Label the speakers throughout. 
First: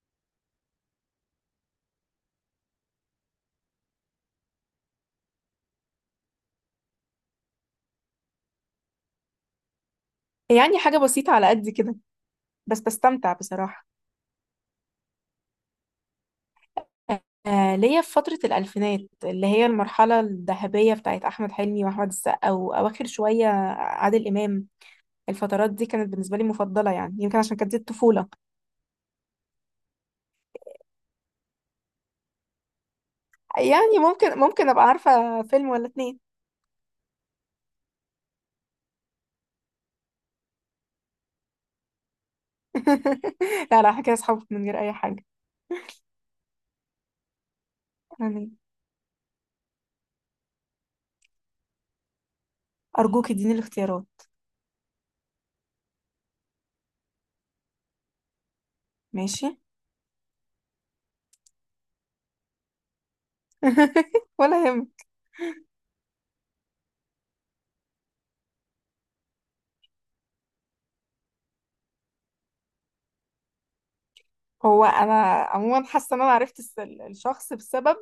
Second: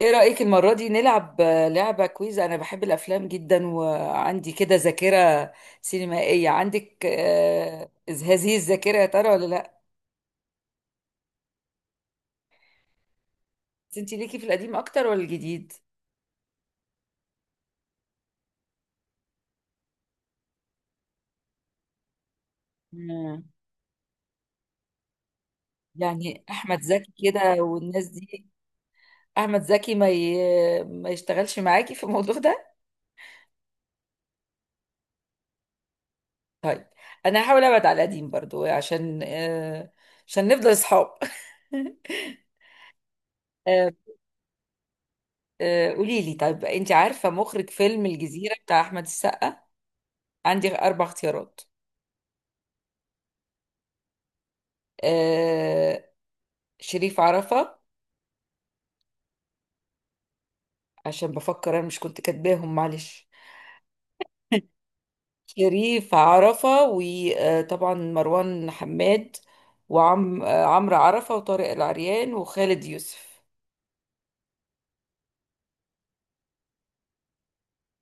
Speaker 1: ايه رأيك المرة دي نلعب لعبة كويز. انا بحب الافلام جدا وعندي كده ذاكرة سينمائية. عندك هذه الذاكرة يا ترى ولا لا؟
Speaker 2: يعني حاجة بسيطة على قد كده، بس بستمتع بصراحة.
Speaker 1: بس انت ليكي في القديم اكتر ولا الجديد؟
Speaker 2: آه، ليا في فترة الألفينات اللي هي المرحلة الذهبية بتاعت أحمد حلمي وأحمد السقا وأواخر
Speaker 1: مم.
Speaker 2: شوية عادل إمام. الفترات دي كانت بالنسبة
Speaker 1: يعني
Speaker 2: لي
Speaker 1: احمد
Speaker 2: مفضلة،
Speaker 1: زكي
Speaker 2: يعني يمكن عشان
Speaker 1: كده
Speaker 2: كانت دي
Speaker 1: والناس
Speaker 2: الطفولة.
Speaker 1: دي. احمد زكي ما يشتغلش معاكي في الموضوع ده؟
Speaker 2: يعني ممكن أبقى عارفة فيلم ولا اتنين.
Speaker 1: طيب، انا هحاول ابعد على القديم برضو عشان عشان نفضل اصحاب.
Speaker 2: لا
Speaker 1: آه،
Speaker 2: لا، حكاية أصحابك من غير أي حاجة.
Speaker 1: قولي لي، طيب انت عارفة مخرج فيلم
Speaker 2: يعني
Speaker 1: الجزيرة بتاع احمد السقا؟ عندي أربع اختيارات.
Speaker 2: أرجوك اديني الاختيارات.
Speaker 1: آه شريف عرفة،
Speaker 2: ماشي.
Speaker 1: عشان بفكر أنا مش كنت كاتباهم، معلش.
Speaker 2: ولا يهم.
Speaker 1: شريف عرفة، وطبعا مروان حماد، وعم آه، عمرو عرفة، وطارق العريان، وخالد يوسف.
Speaker 2: هو أنا عموما حاسة إن أنا عرفت الشخص بسبب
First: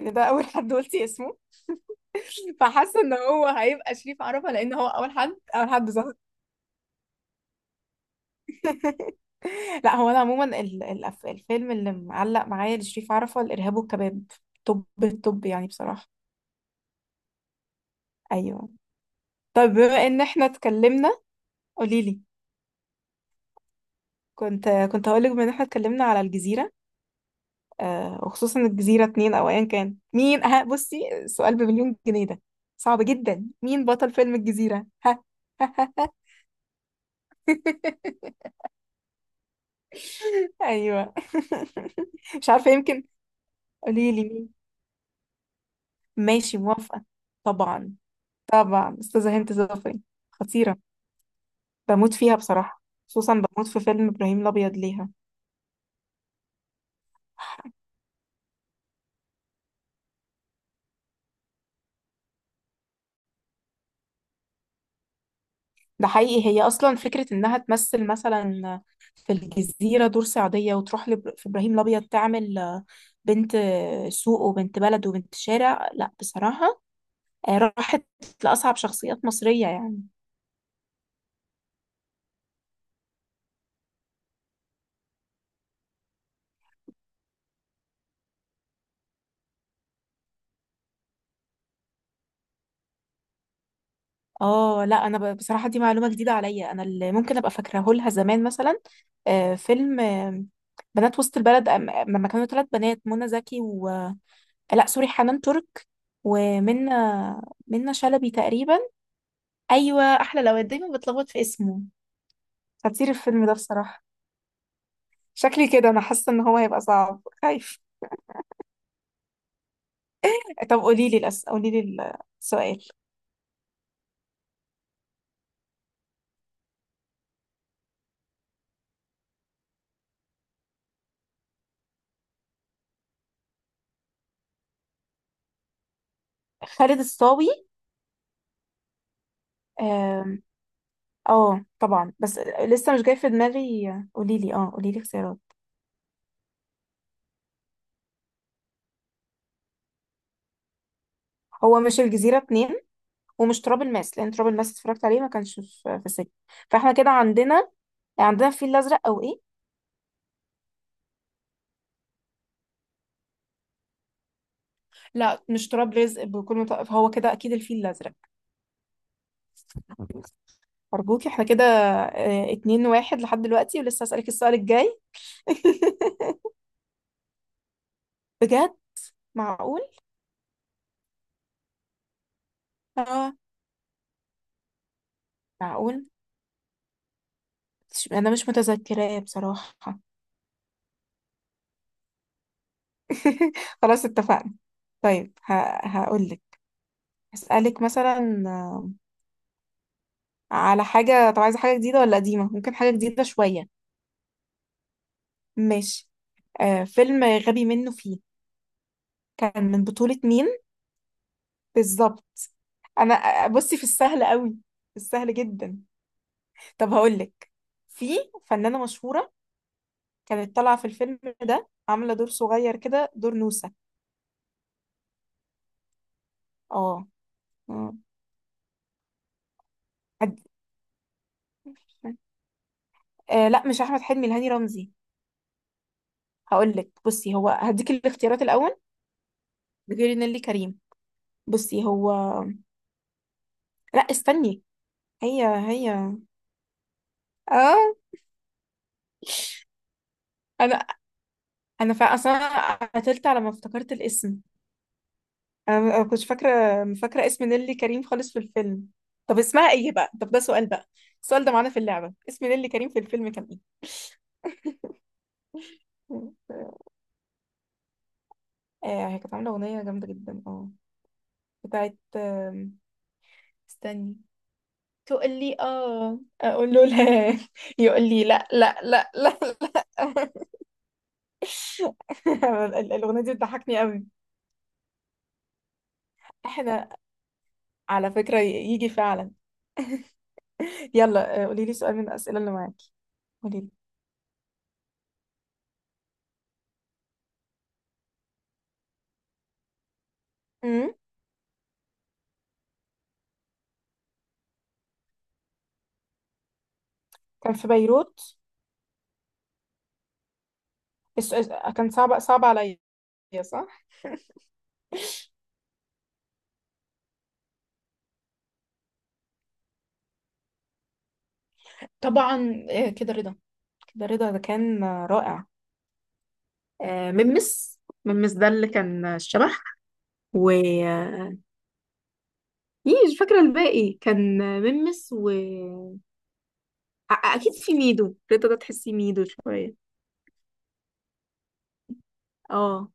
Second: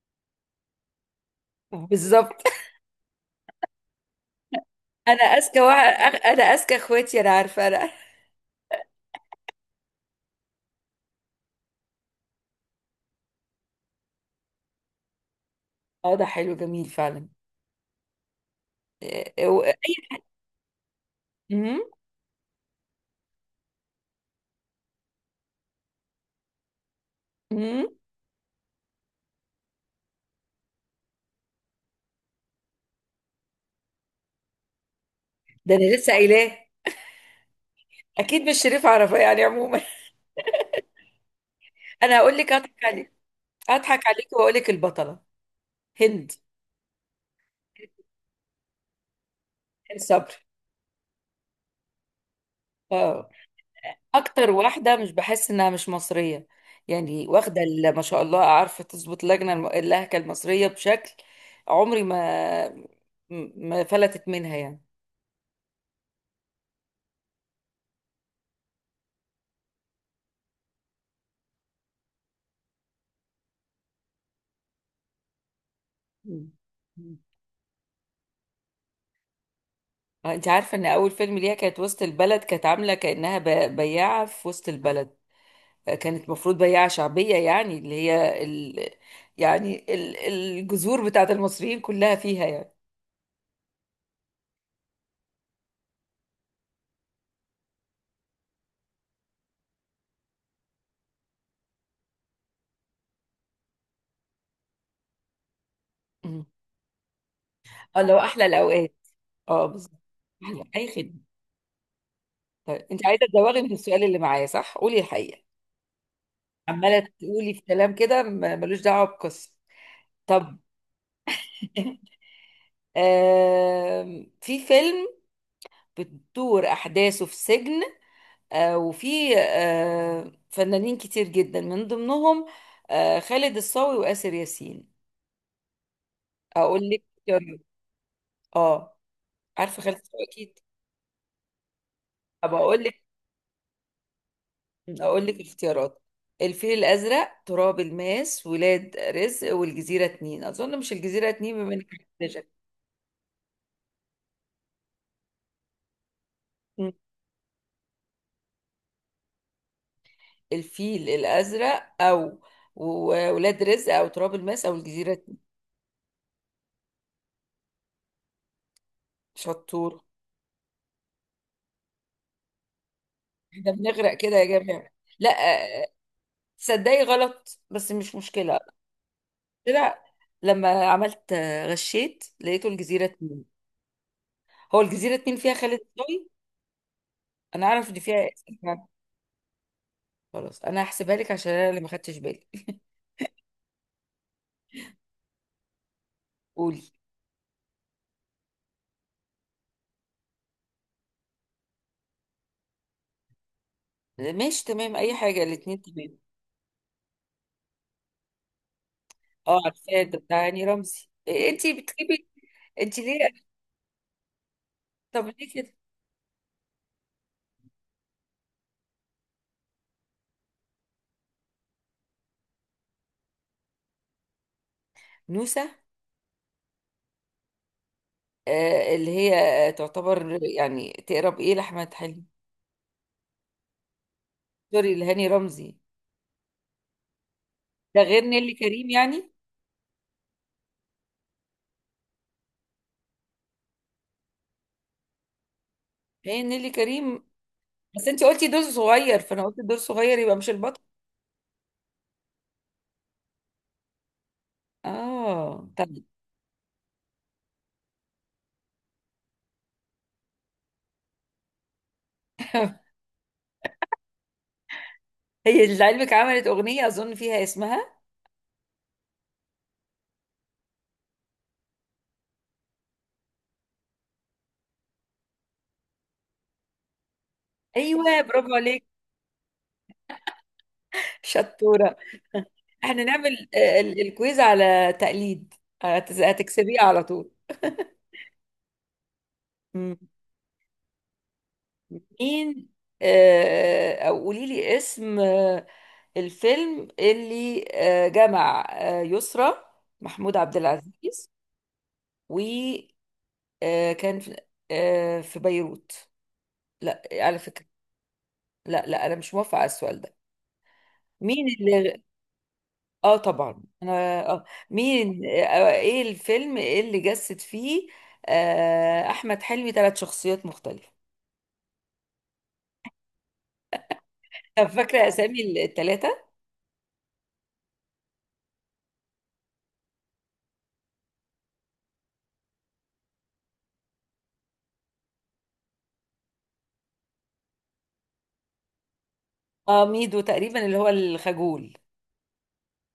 Speaker 2: إن ده أول حد قلتي اسمه.
Speaker 1: بالظبط.
Speaker 2: فحاسه ان هو هيبقى شريف عرفة لان هو اول
Speaker 1: أنا
Speaker 2: حد
Speaker 1: أذكى
Speaker 2: اول حد
Speaker 1: واحد
Speaker 2: ظهر.
Speaker 1: أنا أذكى إخواتي، أنا عارفة أنا.
Speaker 2: لا هو انا عموما الفيلم اللي معلق معايا لشريف عرفة الارهاب والكباب. طب يعني بصراحه.
Speaker 1: أه ده حلو، جميل فعلا.
Speaker 2: ايوه.
Speaker 1: آه،
Speaker 2: طيب
Speaker 1: و-
Speaker 2: بما ان احنا اتكلمنا،
Speaker 1: مم،
Speaker 2: قولي لي. كنت هقول لك بما ان احنا اتكلمنا على الجزيره،
Speaker 1: مم.
Speaker 2: وخصوصا الجزيره اتنين او ايا كان مين. ها، بصي السؤال بمليون جنيه ده صعب جدا، مين بطل فيلم الجزيره؟ ها.
Speaker 1: ده أنا لسه قايلاه. أكيد مش شريف عرفة، يعني عموما.
Speaker 2: ايوه.
Speaker 1: أنا هقول
Speaker 2: مش
Speaker 1: لك،
Speaker 2: عارفه،
Speaker 1: أضحك
Speaker 2: يمكن
Speaker 1: عليك. أضحك
Speaker 2: قولي
Speaker 1: عليك
Speaker 2: لي.
Speaker 1: وأقول لك البطلة هند
Speaker 2: ماشي، موافقة. طبعا. طبعا أستاذة هند صبري.
Speaker 1: الصبر.
Speaker 2: خطيرة، بموت فيها بصراحة،
Speaker 1: اه،
Speaker 2: خصوصا بموت في فيلم إبراهيم
Speaker 1: اكتر
Speaker 2: الأبيض
Speaker 1: واحده
Speaker 2: ليها.
Speaker 1: مش بحس انها مش مصريه يعني. واخده ما شاء الله، عارفه تظبط لجنه اللهجه المصريه بشكل. عمري ما، ما فلتت منها يعني.
Speaker 2: ده حقيقي، هي أصلا فكرة إنها تمثل مثلا في الجزيرة دور صعيدية وتروح في إبراهيم الأبيض تعمل بنت سوق وبنت بلد وبنت شارع، لا
Speaker 1: مم.
Speaker 2: بصراحة
Speaker 1: مم.
Speaker 2: راحت لأصعب شخصيات مصرية يعني.
Speaker 1: انت عارفه ان اول فيلم ليها كانت وسط البلد؟ كانت عامله كانها بياعه في وسط البلد. كانت المفروض بياعه شعبيه يعني، اللي هي يعني الجذور بتاعت المصريين كلها فيها يعني.
Speaker 2: اه لا، انا بصراحه دي معلومه جديده عليا. انا اللي ممكن ابقى فاكراه لها زمان مثلا فيلم بنات وسط البلد. لما كانوا ثلاث بنات، منى زكي و، لا سوري، حنان ترك
Speaker 1: مم.
Speaker 2: ومنى، منى
Speaker 1: الله،
Speaker 2: شلبي
Speaker 1: احلى
Speaker 2: تقريبا.
Speaker 1: الاوقات. اه بالظبط.
Speaker 2: ايوه احلى، لو
Speaker 1: احلى، اي
Speaker 2: دايما
Speaker 1: خدمه.
Speaker 2: بتلخبط في اسمه.
Speaker 1: طيب انت
Speaker 2: خطير
Speaker 1: عايزه
Speaker 2: الفيلم ده
Speaker 1: تزوغي من السؤال
Speaker 2: بصراحه،
Speaker 1: اللي معايا، صح؟ قولي الحقيقه.
Speaker 2: شكلي كده انا حاسه ان هو هيبقى
Speaker 1: عماله
Speaker 2: صعب،
Speaker 1: تقولي في
Speaker 2: خايف.
Speaker 1: كلام كده ملوش دعوه بقصه. طب.
Speaker 2: طب قولي لي قولي لي السؤال.
Speaker 1: في فيلم بتدور احداثه في سجن، وفي فنانين كتير جدا من ضمنهم خالد الصاوي وآسر ياسين. اقول
Speaker 2: خالد
Speaker 1: لك
Speaker 2: الصاوي.
Speaker 1: اختيارات. اه، عارفه خالد الصاوي
Speaker 2: آم،
Speaker 1: اكيد.
Speaker 2: اه طبعا، بس
Speaker 1: طب اقول
Speaker 2: لسه مش
Speaker 1: لك،
Speaker 2: جاي في دماغي. قولي لي
Speaker 1: اقول
Speaker 2: اختيارات.
Speaker 1: لك اختيارات. الفيل الازرق، تراب الماس، ولاد رزق، والجزيره اتنين. اظن مش الجزيره اتنين بما
Speaker 2: هو
Speaker 1: انك
Speaker 2: مش الجزيرة
Speaker 1: محتاجة.
Speaker 2: اتنين، ومش تراب الماس، لأن تراب الماس اتفرجت عليه ما كانش في السجن.
Speaker 1: مم.
Speaker 2: فاحنا كده عندنا، الفيل الأزرق أو إيه؟
Speaker 1: الفيل الازرق او ولاد رزق او تراب الماس او الجزيره اتنين.
Speaker 2: لا مش تراب رزق، بكل متوقف هو كده، أكيد الفيل الأزرق.
Speaker 1: شطور.
Speaker 2: أرجوك احنا كده، اه، 2-1 لحد
Speaker 1: احنا
Speaker 2: دلوقتي، ولسه
Speaker 1: بنغرق
Speaker 2: هسألك
Speaker 1: كده يا
Speaker 2: السؤال
Speaker 1: جماعه.
Speaker 2: الجاي.
Speaker 1: لا، آه، تصدقي غلط بس مش مشكله.
Speaker 2: بجد؟ معقول؟
Speaker 1: طلع، لما عملت غشيت، لقيته الجزيره
Speaker 2: اه.
Speaker 1: اتنين. هو الجزيره اتنين فيها خالد
Speaker 2: معقول؟
Speaker 1: صاوي. انا اعرف ان فيها
Speaker 2: أنا مش
Speaker 1: إسلام.
Speaker 2: متذكراه بصراحة.
Speaker 1: خلاص، انا هحسبها لك عشان انا اللي ما خدتش بالي.
Speaker 2: خلاص اتفقنا. طيب هقول لك.
Speaker 1: قولي.
Speaker 2: هسألك مثلا على حاجة. طب عايزة حاجة جديدة ولا قديمة؟ ممكن حاجة جديدة شوية.
Speaker 1: ماشي تمام، اي حاجه، الاتنين
Speaker 2: ماشي.
Speaker 1: تمام.
Speaker 2: آه، فيلم غبي منه فيه،
Speaker 1: اه
Speaker 2: كان من
Speaker 1: عارفاه، ده
Speaker 2: بطولة
Speaker 1: بتاع
Speaker 2: مين؟
Speaker 1: هاني رمزي. إيه، انتي بتكتبي؟
Speaker 2: بالظبط.
Speaker 1: انتي
Speaker 2: انا
Speaker 1: ليه؟
Speaker 2: بصي في السهل قوي، في
Speaker 1: طب
Speaker 2: السهل
Speaker 1: ليه كده؟
Speaker 2: جدا. طب هقولك. في فنانة مشهورة كانت طالعة في الفيلم ده، عاملة دور صغير كده، دور نوسة.
Speaker 1: نوسه.
Speaker 2: اه. آه.
Speaker 1: آه، اللي هي تعتبر
Speaker 2: هد...
Speaker 1: يعني تقرب ايه لاحمد حلمي؟
Speaker 2: لا مش احمد حلمي، الهاني رمزي.
Speaker 1: سوري، لهاني رمزي.
Speaker 2: هقولك بصي، هو هديك
Speaker 1: ده غير
Speaker 2: الاختيارات
Speaker 1: نيلي
Speaker 2: الاول.
Speaker 1: كريم يعني؟
Speaker 2: غير نيللي كريم. بصي هو، لا استني، هي هي.
Speaker 1: هي نيلي كريم.
Speaker 2: اه.
Speaker 1: بس انتي قلتي دور صغير، فانا قلت دور صغير يبقى مش البطل.
Speaker 2: انا، انا فا اصلا قتلت على ما افتكرت الاسم.
Speaker 1: اه
Speaker 2: انا ما
Speaker 1: تمام.
Speaker 2: كنتش فاكره، فاكره اسم نيلي كريم خالص في الفيلم. طب اسمها ايه بقى؟ طب ده سؤال بقى، السؤال ده معانا في اللعبه، اسم نيلي كريم في الفيلم كان
Speaker 1: هي لعلمك عملت
Speaker 2: ايه؟
Speaker 1: اغنيه اظن فيها اسمها.
Speaker 2: آه، هي كانت عامله اغنيه جامده جدا، اه، بتاعت استني. تقول لي اه اقول له لا، يقول
Speaker 1: ايوه
Speaker 2: لي لا
Speaker 1: برافو
Speaker 2: لا
Speaker 1: عليك.
Speaker 2: لا لا لا.
Speaker 1: شطوره. احنا
Speaker 2: الاغنيه دي
Speaker 1: نعمل
Speaker 2: بتضحكني قوي.
Speaker 1: الكويز على تقليد، هتكسبيه
Speaker 2: احنا،
Speaker 1: على طول.
Speaker 2: على فكره، يجي فعلا.
Speaker 1: مم.
Speaker 2: يلا قولي لي سؤال من الاسئله اللي
Speaker 1: مين
Speaker 2: معاكي. قولي لي.
Speaker 1: او قولي لي اسم الفيلم اللي جمع يسرا محمود عبد
Speaker 2: أمم،
Speaker 1: العزيز، وكان في في بيروت. لا على
Speaker 2: كان
Speaker 1: فكرة.
Speaker 2: في بيروت؟
Speaker 1: لا لا، انا مش موافقة على السؤال ده.
Speaker 2: الس-
Speaker 1: مين
Speaker 2: الس- كان
Speaker 1: اللي؟
Speaker 2: صعب، صعب عليا.
Speaker 1: اه طبعا،
Speaker 2: صح.
Speaker 1: انا اه. مين، ايه الفيلم اللي جسد فيه احمد حلمي ثلاث شخصيات مختلفة؟
Speaker 2: طبعا. كده رضا، ده
Speaker 1: طب
Speaker 2: كان
Speaker 1: فاكرة
Speaker 2: رائع.
Speaker 1: أسامي التلاتة؟
Speaker 2: آه، ممس، ده اللي كان الشبح. و إيه، مش فاكرة الباقي. كان ممس و أكيد في ميدو. رضا ده تحسي ميدو
Speaker 1: اه،
Speaker 2: شوية.
Speaker 1: ميدو تقريبا اللي هو الخجول.
Speaker 2: اه.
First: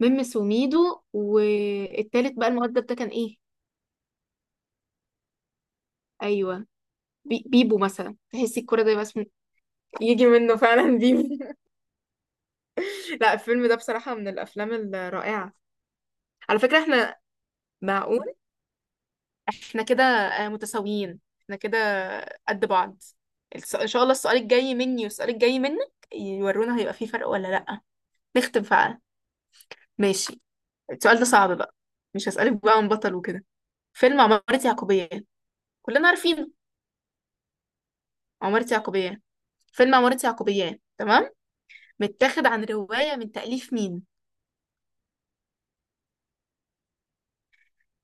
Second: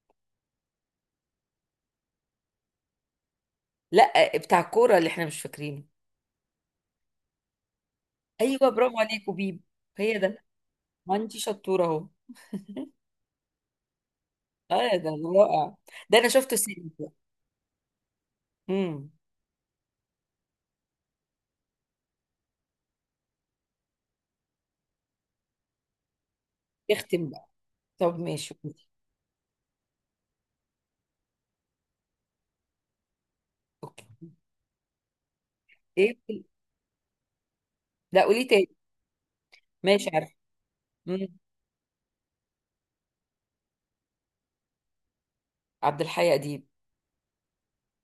Speaker 2: ممس وميدو، والتالت بقى المؤدب ده كان ايه؟
Speaker 1: لا، بتاع الكورة اللي احنا مش فاكرينه.
Speaker 2: أيوه. بيبو مثلا، تحسي
Speaker 1: أيوه
Speaker 2: الكرة ده
Speaker 1: برافو
Speaker 2: بس.
Speaker 1: عليك، وبيب، هي
Speaker 2: يجي
Speaker 1: ده.
Speaker 2: منه فعلا
Speaker 1: ما
Speaker 2: بيبو.
Speaker 1: انتي شطورة أهو.
Speaker 2: لا الفيلم ده بصراحة من الأفلام
Speaker 1: اه ده
Speaker 2: الرائعة.
Speaker 1: رائع. ده أنا شفته
Speaker 2: على فكرة
Speaker 1: سينما.
Speaker 2: احنا، معقول،
Speaker 1: امم.
Speaker 2: احنا كده متساويين، احنا كده قد بعض. ان شاء الله السؤال الجاي مني والسؤال الجاي منك يورونا، هيبقى فيه فرق
Speaker 1: اختم بقى.
Speaker 2: ولا لأ.
Speaker 1: طب ماشي.
Speaker 2: نختم فعلا. ماشي. السؤال ده صعب بقى، مش هسألك بقى عن بطل وكده.
Speaker 1: اوكي.
Speaker 2: فيلم عمارة يعقوبيان، كلنا
Speaker 1: ايه؟
Speaker 2: عارفينه.
Speaker 1: لا قولي
Speaker 2: عمارة
Speaker 1: تاني.
Speaker 2: يعقوبيان، فيلم
Speaker 1: ماشي،
Speaker 2: عمارة
Speaker 1: عارفة.
Speaker 2: يعقوبيان، تمام.
Speaker 1: امم.
Speaker 2: متاخد عن رواية من تأليف مين؟
Speaker 1: عبد الحي أديب.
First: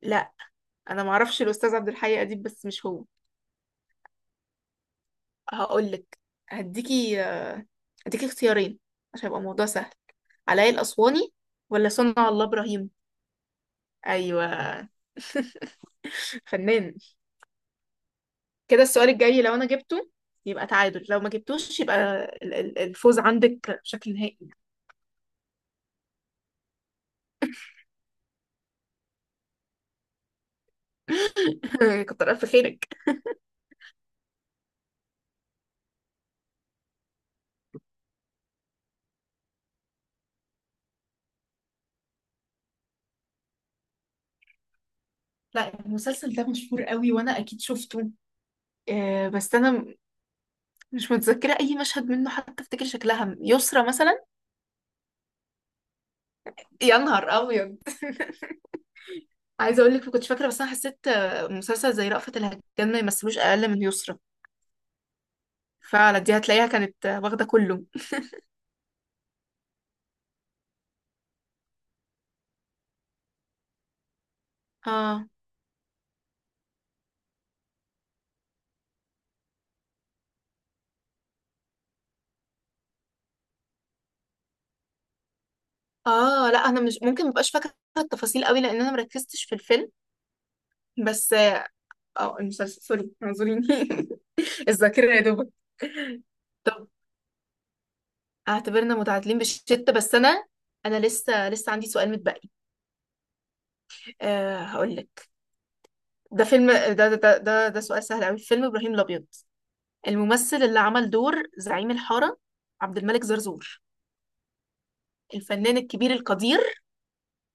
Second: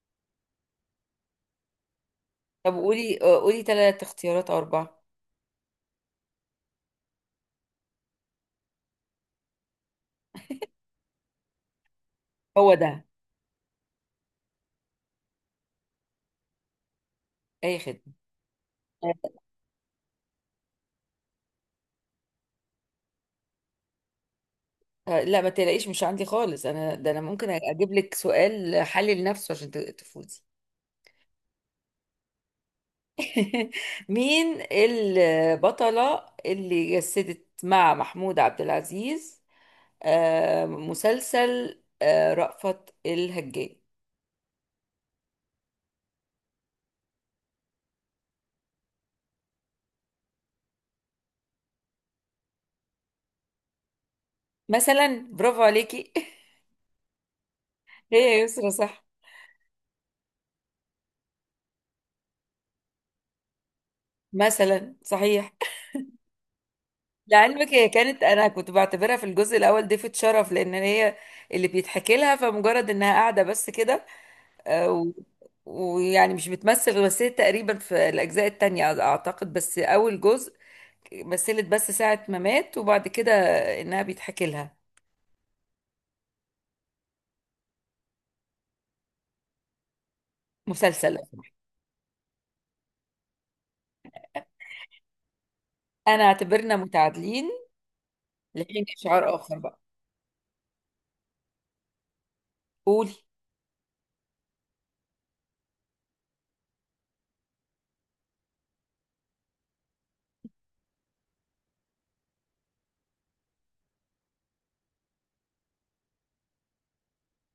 Speaker 2: لا، انا معرفش الاستاذ عبد الحي اديب، بس
Speaker 1: طب
Speaker 2: مش هو.
Speaker 1: قولي قولي تلات اختيارات أو أربعة.
Speaker 2: هقول لك، هديكي، اختيارين عشان يبقى الموضوع سهل. علاء الأسواني ولا صنع الله
Speaker 1: هو
Speaker 2: إبراهيم؟
Speaker 1: ده.
Speaker 2: ايوه. فنان.
Speaker 1: أي خدمة.
Speaker 2: كده السؤال الجاي لو انا جبته يبقى تعادل، لو ما جبتوش يبقى الفوز عندك بشكل نهائي.
Speaker 1: لا ما تلاقيش، مش عندي خالص أنا. ده أنا ممكن أجيب لك سؤال حلل نفسه عشان تفوزي.
Speaker 2: كتر الف خيرك.
Speaker 1: مين البطلة اللي جسدت مع محمود عبد العزيز مسلسل رأفت الهجان؟
Speaker 2: لا المسلسل ده مشهور قوي وانا اكيد شفته، بس انا مش متذكره اي مشهد منه حتى افتكر شكلها. يسرا مثلا.
Speaker 1: مثلا برافو عليكي.
Speaker 2: يا نهار ابيض.
Speaker 1: هي يا يسرا، صح؟
Speaker 2: عايزه اقول لك ما كنتش فاكره، بس انا حسيت مسلسل زي رأفت الهجان ما يمثلوش اقل من يسرا.
Speaker 1: مثلا، صحيح.
Speaker 2: فعلا دي هتلاقيها كانت واخده
Speaker 1: لعلمك
Speaker 2: كله.
Speaker 1: هي كانت، انا كنت بعتبرها في الجزء الاول ضيفة شرف، لان هي اللي بيتحكي لها، فمجرد انها قاعدة بس كده. آه، و-
Speaker 2: اه.
Speaker 1: ويعني مش بتمثل. مثلت تقريبا في الأجزاء التانية أعتقد، بس أول جزء مثلت بس ساعة ما مات، وبعد كده إنها بيتحكي لها.
Speaker 2: اه لا انا مش ممكن، مبقاش فاكره التفاصيل قوي لان انا مركزتش في الفيلم،
Speaker 1: مسلسل.
Speaker 2: بس اه المسلسل. سوري اعذريني. الذاكرة يا دوبك.
Speaker 1: أنا اعتبرنا
Speaker 2: طب
Speaker 1: متعادلين لحين
Speaker 2: اعتبرنا
Speaker 1: إشعار
Speaker 2: متعادلين
Speaker 1: آخر بقى.
Speaker 2: بالشتة، بس انا، انا لسه عندي سؤال متبقي.
Speaker 1: قولي.
Speaker 2: أه هقول لك. ده فيلم ده ده ده ده, ده سؤال سهل قوي، فيلم ابراهيم الابيض، الممثل اللي عمل دور زعيم الحارة، عبد الملك زرزور الفنان الكبير القدير.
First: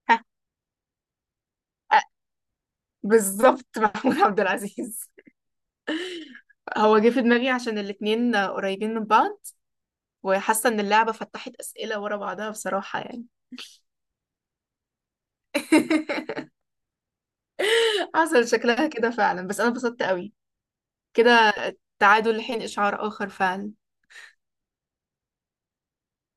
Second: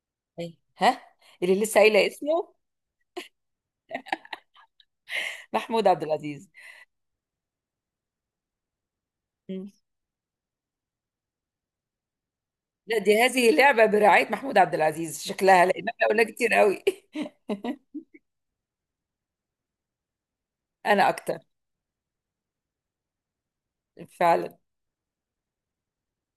Speaker 2: ها.
Speaker 1: أي. ها. اللي لسه
Speaker 2: آه،
Speaker 1: قايلة اسمه،
Speaker 2: بالظبط، محمود عبد العزيز.
Speaker 1: محمود عبد العزيز.
Speaker 2: هو جه في دماغي عشان الاتنين قريبين من بعض،
Speaker 1: مم.
Speaker 2: وحاسة ان اللعبة فتحت أسئلة ورا بعضها
Speaker 1: لا،
Speaker 2: بصراحة
Speaker 1: دي
Speaker 2: يعني.
Speaker 1: هذه اللعبة برعاية محمود عبد العزيز شكلها، لأن احنا قلنا كتير قوي.
Speaker 2: حصل شكلها كده فعلا، بس انا اتبسطت قوي
Speaker 1: أنا أكتر.
Speaker 2: كده. تعادل لحين اشعار اخر فعلا.
Speaker 1: فعلا.